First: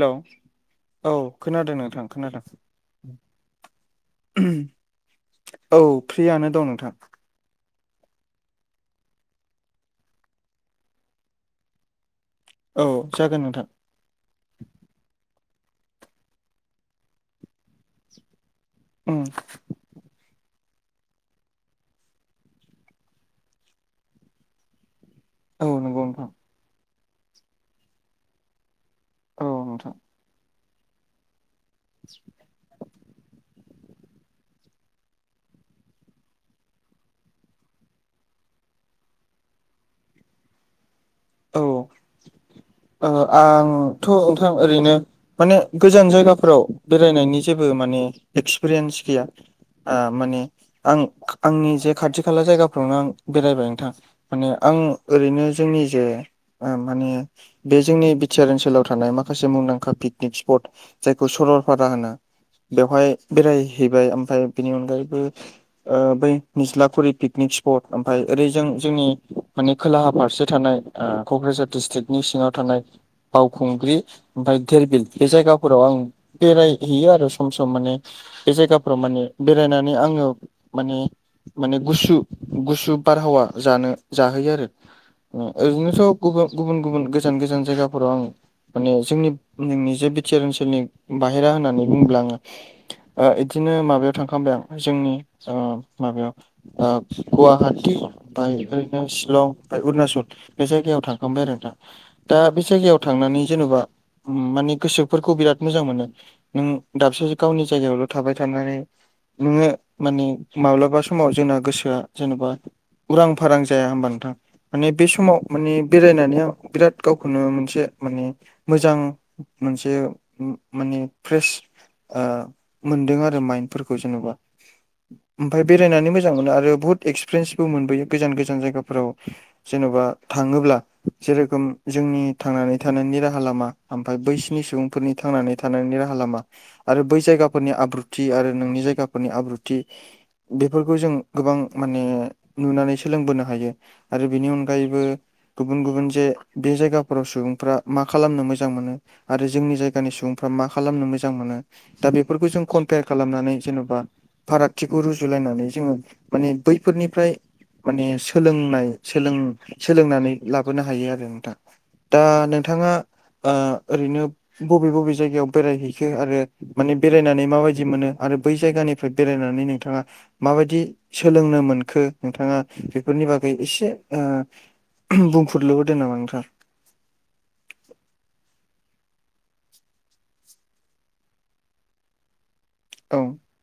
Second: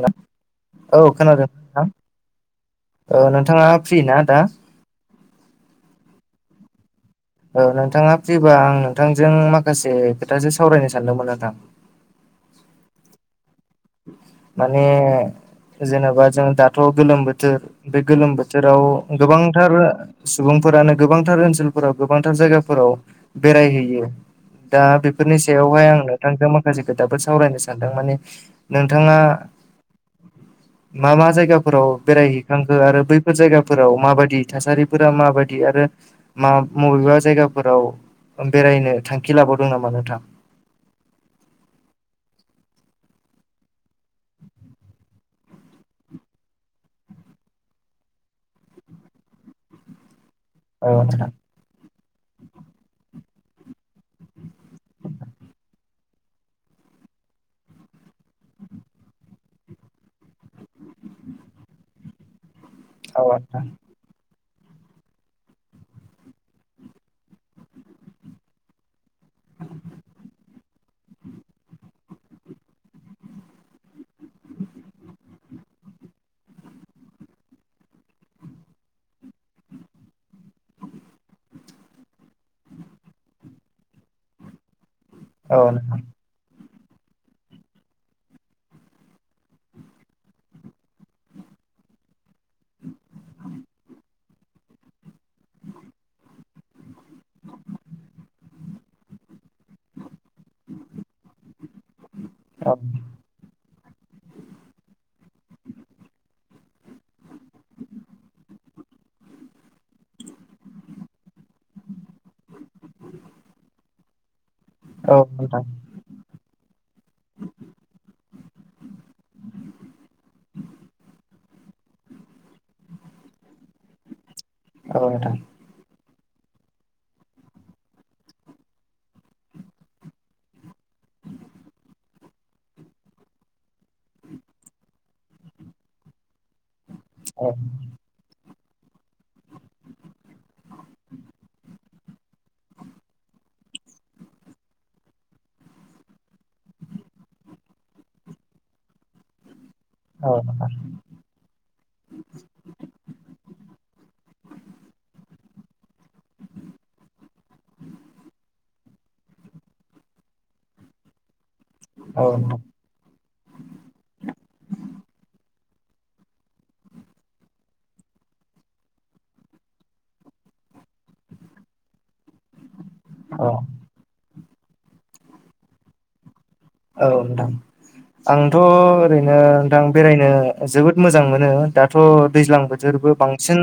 Hello औ खोनादों नोंथां औ नोंथाङा फ्रि ना दा औ फ्रियानो दं नोंथां ओ नोंथाङा फ्रिबा आं नोंथांजों माखासे खोथासो सावरायनो सानदोंमोन नोंथां औ जागोन नोंथां माने जेनेबा जों दाथ' गोलोम बोथोर बे गोलोम बो थोराव उम गोबां थार सुबुंफोरानो गोबांथार ओनसोलफोराव गोबांथार जायगाफोराव बेरायहैयो दा बे फोरनि औ सायावहाय आं नंगौ नोंथां नोंथांजों माखासे खोथाफोर सावरायनो सानदों माने नोंथाङा औ नोंथां मा मा जायगाफोराव बेरायहै खांखो आरो बैफोर जायगाफोराव माबायदि थासारिफोरा माबायदि आरो मा बबेबा जायगाफोराव बेरायनो थांखि लाबावदों नामा नोंथां औ आंथ' नोंथां ओरैनो माने गोजान जायगाफोराव बेरायनायनि जेबो माने एक्सपिरियेन्स गैया। आ माने औ आं नोंथां आंनि जे खाथि खाला जायगाफ्रावनो आं बेरायबाय नोंथां माने आं ओरैनो जोंनि जे माने बे जोंनि बिटिआर ओनसोलाव थानाय माखासे मुंदांखा पिकनिक स्पट जायखौ सरलपारा होनो बेवहाय बेरायहैबाय ओमफ्राय बेनि अनगायैबो बै निज्लाखुरि पिकनिक स्पट ओमफ्राय ओरै जों जोंनि माने खोलाहा फारसे थानाय क'क्राझार डिस्ट्रिक्नि सिङाव थानाय बावखुंग्रि ओमफफ्राय धोरबिल बे जायगाफोराव आं बेरायहैयो आरो सम सम माने बे जायगाफ्राव माने बेरायनानै आंङो माने माने गुसु गुसु बारहावा जानो जाहोयो आरो औ नोंथां ओरैनोथ' गुबुन गुबुन गुबुन गोजान गोजान जायगाफोराव आं माने जोंनि नोंनि जे बिटिआ ओनसोलनि बाहेरा होननानै बुंङोब्ला आंङो ओ बिदिनो माबायाव थांखबाय आं जोंनि माबायाव गुवाहाटि ओमफ्राय ओरैनो शिलं अरुणनाचल बे जायगायाव थांखांबाय आरो नों दा दा बे औ जायगायाव थां नोंथां थांनानै जेन'बा माने गोसोफोरखौ बिराद मोजां मोनो। नों दाबसे गावनि जायगायावल' थाबाय थानानै नोङो माने माब्लाबा समाव जोंना गोसोआ जेनेबा उरां फारां जाया होमबा नोंथां माने बे औ समाव नोंथां माने बेरायनानै बिराद गावखौनो मोनसे माने मोजां मोनसे माने फ्रेस मोनदों आरो माइनफोरखौ जेन'बा। औ नोंथां। ओमफ्राय बेरायनानै मोजां मोनो आरो बुहुत एक्सपिरियेन्सबो मोनबोयो गोजान गोजान जायगाफोराव जेन'बा थांङोब्ला जेरोखोम जोंनि थांनानै थानायनि राहा लामा ओमफ्राय बैसनि सुबुंफोरनि थांनानै थानायनि राहा लामा आरो बै औ जायगाफोरनि आब्रुथि आरो नोंनि जायगाफोरनि आब्रुथि बेफोरखौ जों गोबां माने नुनानै सोलोंबोनो हायो आरो बेनि अनगायैबो गुबुन गुबुन जे बे जायगाफोराव सुबुंफ्रा मा खालामनो मोजां मोनो आरो जोंनि जायगा जायानि सुबुंफ्रा मा नोंथां खालामनो मोजां मोनो दा बेफोरखौ जों कम्पयार खालामनानै जेन'बा फारागथिखौ रुजुलायनानै जोङो माने बैफोरनिफ्राय माने सोलोंनाय सोलों सोलोंनानै लाबोनो हायो आरो नोंथां दा औ नोंथां नोंथांङा ओरैनो बबे बबे जायगायाव बेरायहैखो आरो माने बेरायनानै माबायदि मोनो आरो बै जायगानिफ्राय बेरायनानै नोंथांङा माबायदि सोलोंनो मोनखो नोंथांङा बेफोरनि बागै औ एसे बुंफोरुरलबोदों नामा नोंथां। औे नोंथां। आंथ' ओरैनो नोंथां बेरायनो जोबोद मोजां मोनो दाथ' दैज्लां बो जोरबो औ बांसिन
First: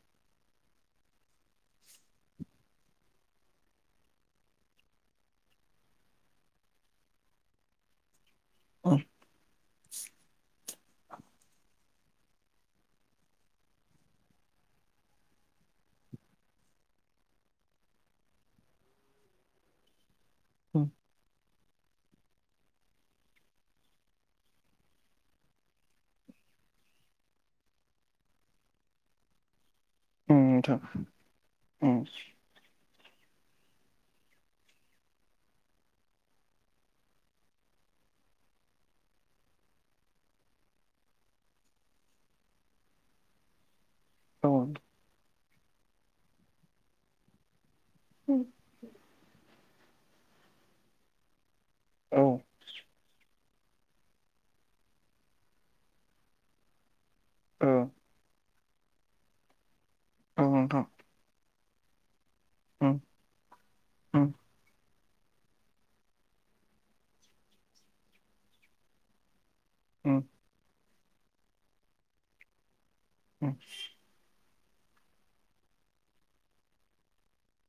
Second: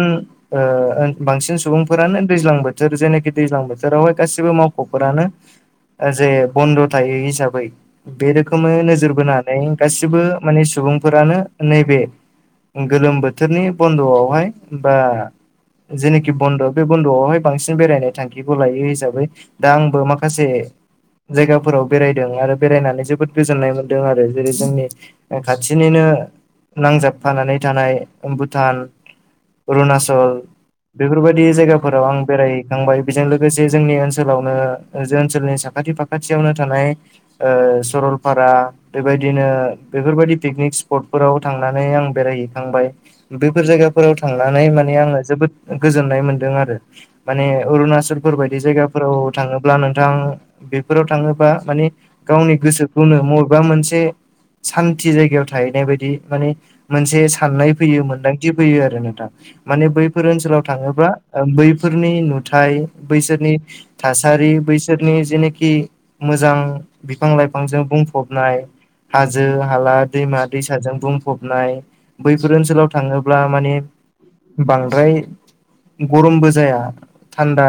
बांसिन सुबुंफोरानो दैज्लां बोथोर जेनाखि दैज्लां बोथोरावहाय गासिबो मावख'फोरानो जे बन्द' थायो हिसाबै बे रोखोमै उम नोजोर बोनानै गासिबो माने सुबुंफोरानो नैबे गोलोम बोथोरनि बन्द'आवहाय बा जेखि बन्द' बे बन्द'आवहाय बांसिन बेरायनाय थांखिखौ लायो हिसाबै दा आंबो माखासे उम जायगाफोराव बेरायदों आरो बेरायनानै जोबोद गोजोन्नाय मोन्दों आरो जेरै जोंनि खाथिनिनो नांजाबफानानै थानाय भुटान अरुणचल उम नल नोंथां बेफोरबायदि उम जायगाफोराव आं बेराय थांबाय बेजों लोगोसे जोंनि ओनसोलावनो जोंनि ओनसोलनि साखाथि फाखाथियावनो थानाय ओ सरलपारा बेबायदिनो बेफोर बायदि पिकनिक स्पटफोराव थांनानै आं बेरायहैखांबाय ओ बेफोर जायगा फोराव थांनानै माने आङो जोबोद गोजोन्नाय मोनदों आरो माने अरुणाचलफोर बायदि जायगा फोराव थाङोबा नोंथां बेफोराव थाङोबा माने औ गावनि गोसोखौनो मबेबा मोनसे सान्थि जायगायाव थाहैनाय बायदि माने मोनसे औ साननाय फैयो मोन्दांथि फैयो आरो नोंथां माने बैफोर औ ओनसोलाव नोंथां थाङोब्ला ओ बैफोरनि नुथाय उम बैसोरनि उम थासारि बै बिसोरनि जेनोखि मोजां बिफां-लाइफांजों बुंफबनाय हाजो-हाला उम दैमा-दैसाजों बुंफबनाय बैफोर ओनसोलाव था थाङोब्ला उम माने बांद्राय गरमबो जाया थान्दा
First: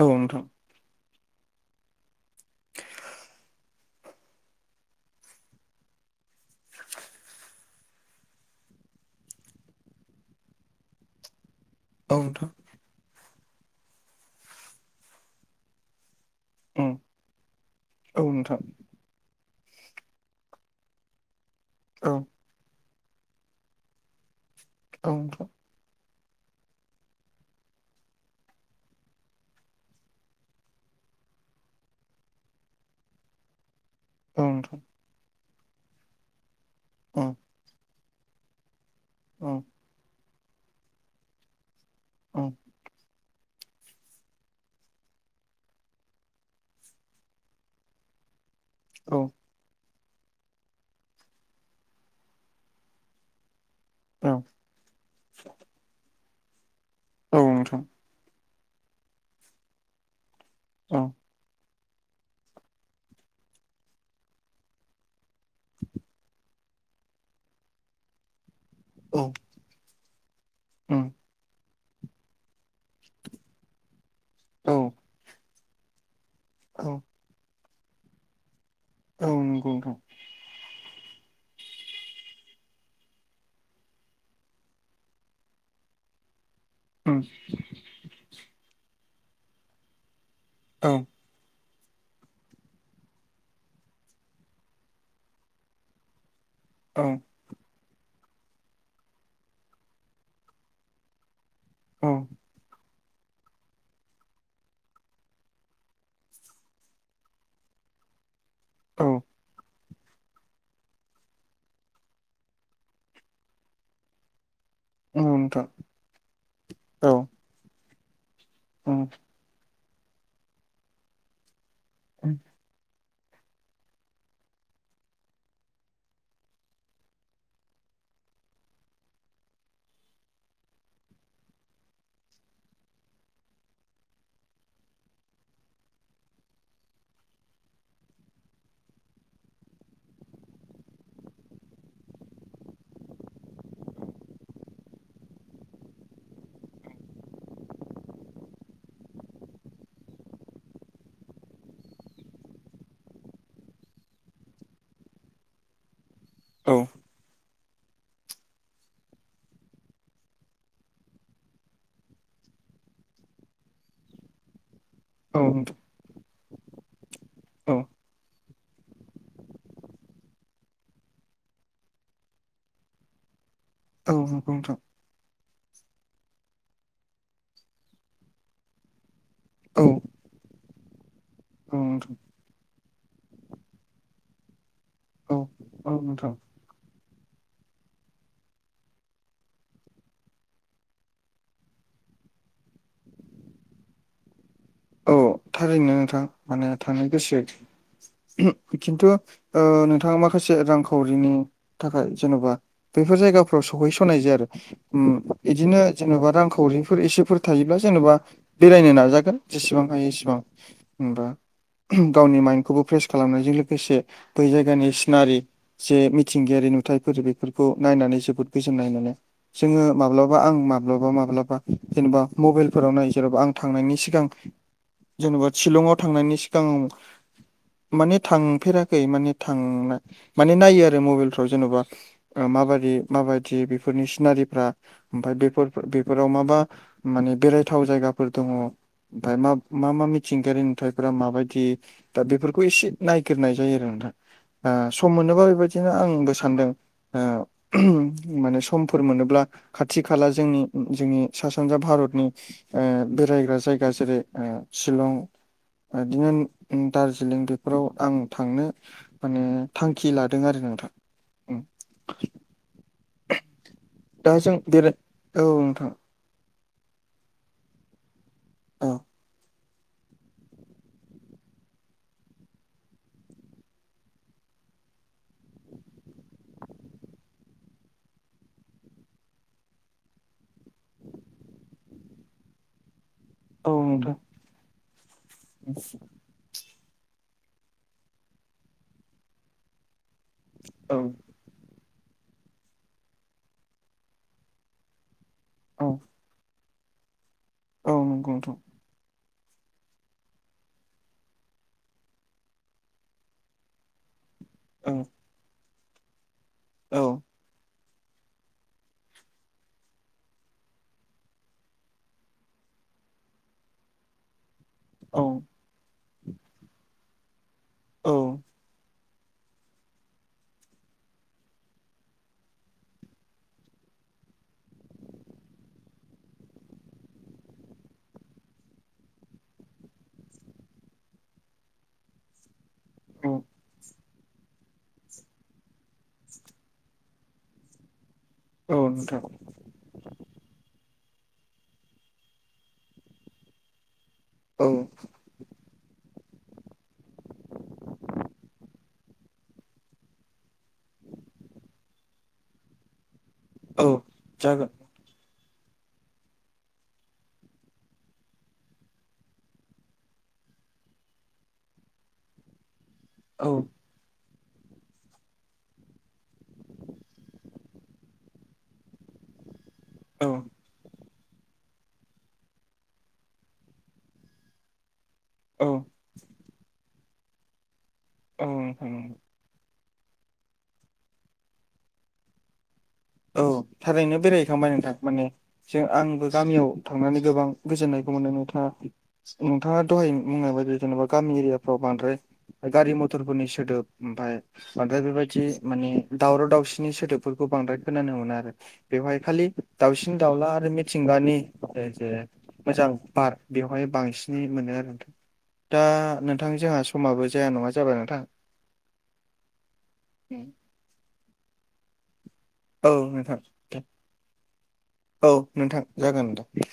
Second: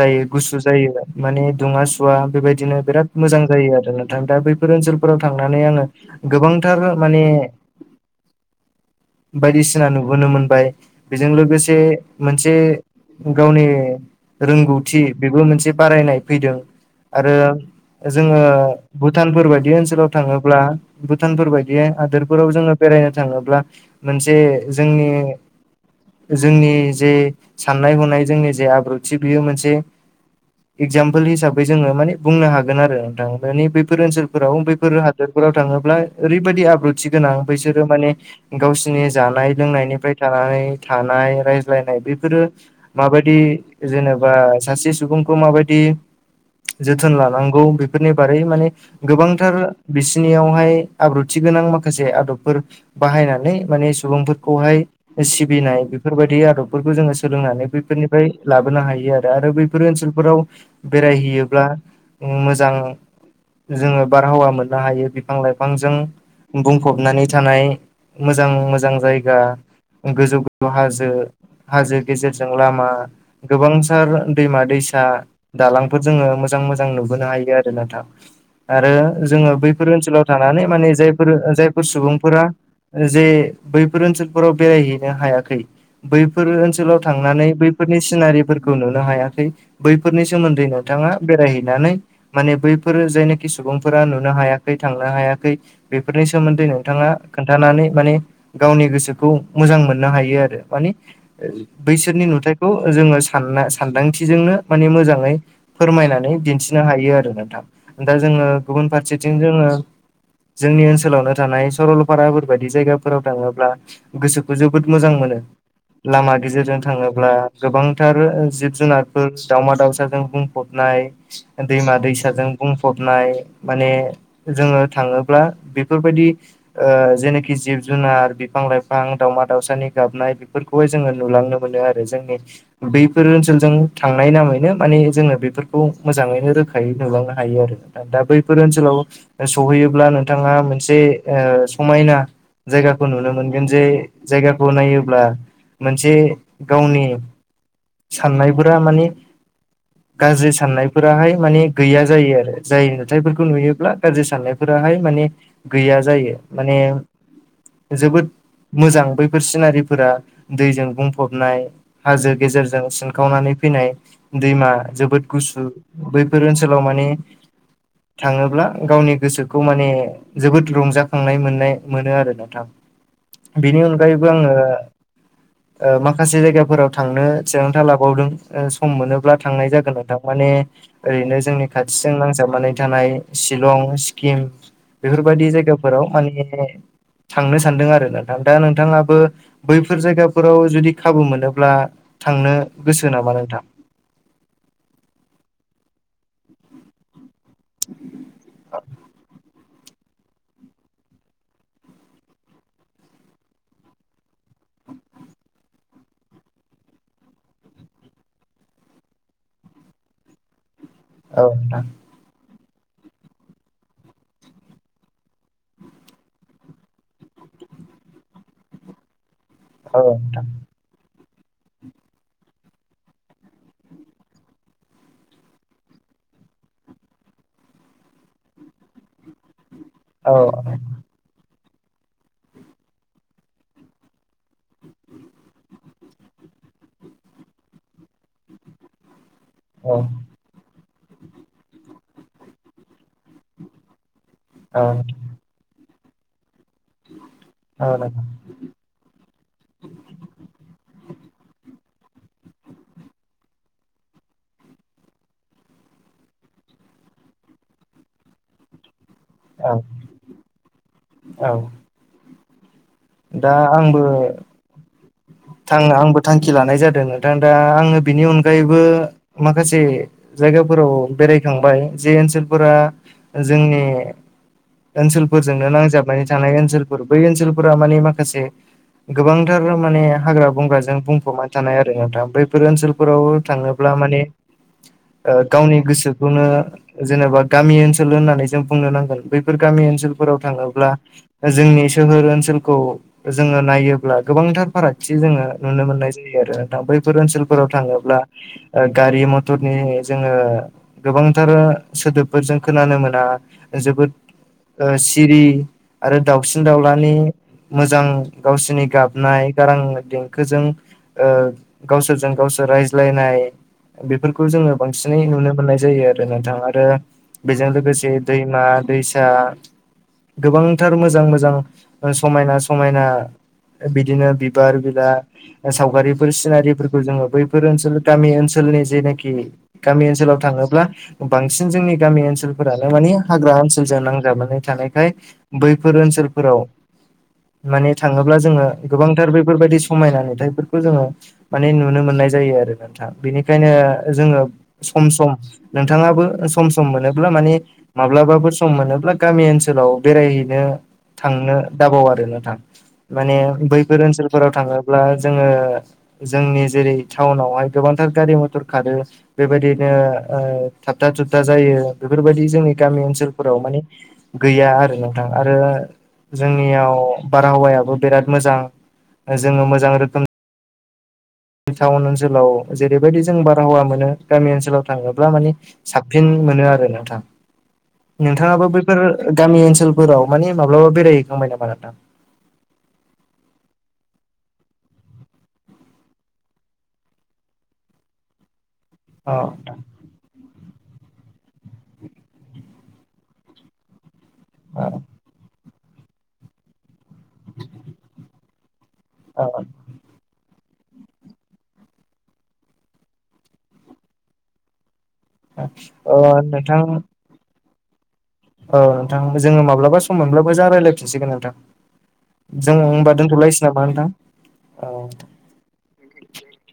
औ नोंथां गुसु जायो माने दुङा-सुवा बेबायदिनो बिराद मोजां जायो आरो नोंथां दा बैफोर ओनसोलफोराव थांनानै आङो गोबांथार माने बायदिसिना नुबोनो मोनबाय बेजों लोगोसे औ नोंथां मोनसे गावनि रोंगौथि बेबो मोनसे बारायनाय फैदों उम आरो औ जोङो नोंथां भुटानफोर बायदि ओनसोलाव थाङोब्ला भुटानफोर बायदि औ हादोरफोराव जोङो बेरायनो थाङोब्ला मोनसे जोंनि औ नोंथां औ जोंनि जे साननाय हनाय जोंनि जे आब्रुथि बेयो मोनसे एगजाम्पोल हिसाबै जोङो माने बुंनो हागो न आरो नोंथां बेफोर ओनसोलफोराव नोंथां हादोरफोराव थाङोब्ला एरैबायदि आब ब्रुथि गोनां उम बैसोरो माने गावसिनि जानाय उम लोंनायनिफ्राय थानानै थानाय ज्लायनाय बेफोरो उम माबादि जेनेबा सासे सुबुंखौ माबायदि जोथोन लानांगौ बेफोरनि बारै माने औ गोबांथार बिसिनियावहाय आब्रुथि गोनां माखासे आदबफोर बाहायनानै माने औ सुबुंफोरखौहाय सिबिनाय बेफोर बायदि आदबफोरखौ जोङो औ सोलोंनानै नोंथां बैफोरनि फ्राय लाबोनो हायो आरो आरो बैफोर ओनसोलफोराव औ बेरायहैयोब्ला जों मोजां जोङो बारहावा मोननो हायो बिफां-लाइफांजों बुंफबनानै थानाय मोजां मोजां औ जायगा गोजौ गोजौ हाजो उम, हाजो गेजेरजों लामा गोबांथार औ दैमा-दैसा दालांफोर जोङो मो मोजां औ मोजां नुबोनो हायो आरो नोंथां ना आरो औ जों नंगौ बैफोर नोंथां ओनसोलाव थानानै माने जायफोर जायफोर सुबुंफोरा जे बैफोर ओनसोलफोराव बेरायहैनो हायाखै बैफोर ओनसोलाव थांनानै बैफोरनि सिनारिफोरखौ नुनो हायाखै। बैफोरनि सोमोन्दै औ नोंथाङा बेरायहैनानै माने बैफोरो जायनाखि सुबुंफोरा नुनो हायाखै थांनो हायाखै बेफोरनि सोमोन्दैनो बिथाङा औ खोन्थानानै माने गावनि गोसोखौ मोजां मोननो हायो आरो माने औ बैसोरनि नुथाइखौ ओ जोङो सानना सानदांथिजोंनो माने मोजाङै फोरमायनानै दिन्थिनो हायो आरो नोंथां दा दा जोङो गुबुन औ फारसेथिं जोङो जोंनि ओनसोलावनो थानाय सरलपाराफोर बायदि जायगाफोराव थाङोब्ला गोसो जोबोद मोजां मोनो नंगौ नोंथां लामा गेजेरजों औ थाङोब्ला गोबांथार ओ उम, जिब-जुनारफोर दावमा-दावसाजों बुंफबनाय उम, दैमा-दैसाजों बुंफबनाय नाय माने जोङो थाङोब्ला बेफोर बायदि ओ जेनाखि जिब-जुनार बिफां-लाइफां दावउमा-दाउसानि गाबनाय बेफोरखौ खौहाय जोङो नुलांनो मोनो आरो जोंनि बैफोर ओनसोलजों थांनाय नामैनो माने जोङो बेफोरखौ मोजाङैनो रोखायै नुलांनो हायो आरो। दा बैफोर ओनसोलाव सहैयोब्ला नोंथाङा मोनसे ओ समायना जायगाखौ नुनो मोनगोन जे जायगाखौ नायोब्ला मोनसे गावनि साननायफोरा माने गाज्रि साननायफोराहाय माने गैया जायो आरो जाय नुथायफोरखौ नुयोब्ला गाज्रि साननायफोरा हाय माने गैया जायो औ माने जोबोद मोजां बैफोर सिनारिफोरा दैजों बुंफबनाय हाजो गेजेरजों सिनखावनानै फैनाय दैमा जोबोद औ गुसु नोंथां बैफोर ओनसोलाव माने औ थाङोब्ला गावनि गोसो खौ माने जोबोद रंजाखांनाय मोननाय मोनो आरो नोंथां। बिनि औ अनगायैबो नंगौ आङो नोंथां ओ माखासे जायगाफोराव थांनो थिरांथा लाबावदों। ओ सम मोनोब्ला थांनाय औ जागोन नोंथां माने ओरैनो जोंनि औ खाथिजों नोंथां नांजाबनानै थानाय शिलं सिक्किम औ बेफोरबायदि औ जायगाफोराव नोंथां माने थांनो सान्दों आरो नोंथां दा नोंथाङाबो बैफोर जायगाफोराव जुदि खाबु मोनोब्ला थांनो गोसो नामा नोंथां? औ थारैनो नोंथां माने थांनो गोसो खिनतु ओ नोंथा माखासे रांखावरिनि थाखाय जेनबा बैफोर जायगाफ्राव सहैसनाय जाया आरो। उम इदिनो जेनबा रांखावरिफोर एसेफोर थायोब्ला जेनेबा बेरायनो नाजागोन जेसेबां हायो एसेबां ओमबा औ नोंथां गावनि माइन्दखौबो फ्रेस खालामनायजों लोगोसे बै जायगानि सिनारि जे मिथिंगायारि नुथायफोर बेफोरखौ नायनानै जोबोद गोजोननाय मोनो। जोङो औ माब्लाबा नोंथां आं मा माब्लाबा माब्लाबा जेनेबा मबेलफोराव नाय जेनबा आं थांनायनि सिगां जेनबा शिलङाव थांनायनि सिगाङाव माने थांफेराखै माने थांनो औ माने नायो आरो मबेलफ्राव जेनबा माबादि माबादि बेफोरनि सिनारिफ्रा ओमफाय बेफोर बेफोराव माबा माने बेरायथाव जायगाफोर दङ ओमफाय मा मा औ मा मिथिंगायारि नुथायाइफोरा माबायदि दा बेफोरखौ एसे नायगिरनाय जायो आरो नोंथां ओ सम मोनोबा बेबायदिनो आंबो सानदों ओ औ नोंथां माने समफोर मोनोब्ला खाथि खाला जोंनि जोंनि सा सानजा भारतनि ओ बेरायग्रा जायगा जेरै ओ शिलं बिदिनो दार्जिलिं बेफोराव आं थांनो माने औ थांखि लादों आरो नोंथां औ उम दा आंबो दा जों बेराय औ नोंथां नोंथां आंबो थांखि लानाय जादों नोंथां दा आङो बिनि अनगायैबो औ मा माखासे जायगाफोराव बेरायखांबाय जे ओनसोलफोरा जोंनि ओनसोलफोरजोंनो नांजाबनानै थानाय ओनसोलफोर बै ओनसोलफोरा मानि माखासे गोबांथारनो माने हाग्रा बंग्राजों बुंफबना थानाय आरो नोंथां बैफोर ओनसोलफोराव औ थाङोब्ला नोंथां माने ओ गावनि गोसो जोङो जेनेबा गामि ओनसोल होननानै जों बुंनो नांगोन बैफोर गामि ओनसोल फोराव थाङोब्ला औ जोंनि सोहोर ओनसोलखौ जोङो नायोब्ला गोबांथार फाराग बिदि जोङो नुनो औ मोननाय जायो आरो नोंथां बैफोर ओनसोलफोराव औ थाङोब्ला नंगौ नोंथां ओ गारि मटरनि जोङो गोबांथार सोदोबफोर जों खोनानो मोना जोबोद औ सिरि आरो दाउसिन औ दाउलानि मोजां गावसिनि गाबनाय गारां देंखोजों ओ गावसोरजों गावसोर रायज्लायनाय बेफोरखौ जोङो बांसिनै औ नुनो मोननाय जायो आरो नोंथां आरो बेजों लोगोसे औ दैमा दैसा गोबांथार मोजां मोजां ओ समायना समायना बिदिनो बिबार बिला ओ सावगारिफोर सिनारिफोरखौ जोङो बैफोर ओनसोल गामि ओनसोलनि जेनाखि गामि ओनसोलाव थाङोब्ला बांसिन जोंनि गामि ओनसोल फोरानो माने औ हाग्रा ओनसोलजो नांजाबनानै थानायखाय बैफोर ओनसोलफोराव माने थाङोब्ला जोङो नोंथां गोबांथार बेफोरबायदि समायना नुथायफोरखौ जोङो माने नुनो मोननाय जायो आरो नोंथां। बेनिखायनो जोङो औ सम सम नोंथाङाबो सम सम मोनोब्ला माने माब्लाबाफोर सम मोनोब्ला गामि ओनसोलाव बेरायहैनो थांनो दाबाव आरो नोंथां। माने औ बैफोर ओनसोलफोराव जागोन थाङोब्ला जोङो जोंनि जेरै टाउनावहाय गोबांथार गारि मथर खारो बेबायदिनो ओ थाबथा थुबथा जायो बेफोरबायदि जोंनि गामि ओनसो औ सोलफोराव माने गैया आरो नोंथां आरो जोंनियाव बारहावायाबो बेराद मोजां जोङो मोजां रो औ। टाउन ओनसोलाव जेरैबायदि जों बारहावा मोनो गामि ओनसोलाव थाङोब्ला मानि औ साब फिन मोनो आरो नोंथां। नोंथाङाबो नोंथां बैफोर गामि ओनसोल फोराव माने माब्लाबा बेरायहैखांबाय नामा नोंथां? औ थारैनो बेरायहैखांबाय नोंथां माने जो आंबो गामियाव थांनानै गोबां गोजोननायखौ मोनदों नोंथाङा औ नोंथाङा दहाय बुंनाय बायदि जेनेबा गामि एरियाफ्राव बांद्राय गारि मथरफोरनि सोदोब ओमफाय बांद्राय बेबायदि माने दावराव दावसिनि सोदोबफोरखौ बांद्राय खोनानो मोना आरो। बेवहाय खालि औ दाउसिन दाउला आरो मिथिंगानि जे जे मोजां बार बेवहाय बांसिनै मोनो आरो नोंथां। दा नोंथां जोंहा समाबो जाया नङा जाबाय नोंथां। औ नोंथां जोङो माब्लाबा सम मोनब्लाबो मोजां रायलाय फिनसिगोन नोंथां‌। जों औ होनबा नोंथां दोनथ'लायसै नामा नोंथां? ओं। औ नोंथां जागोन नोंथां।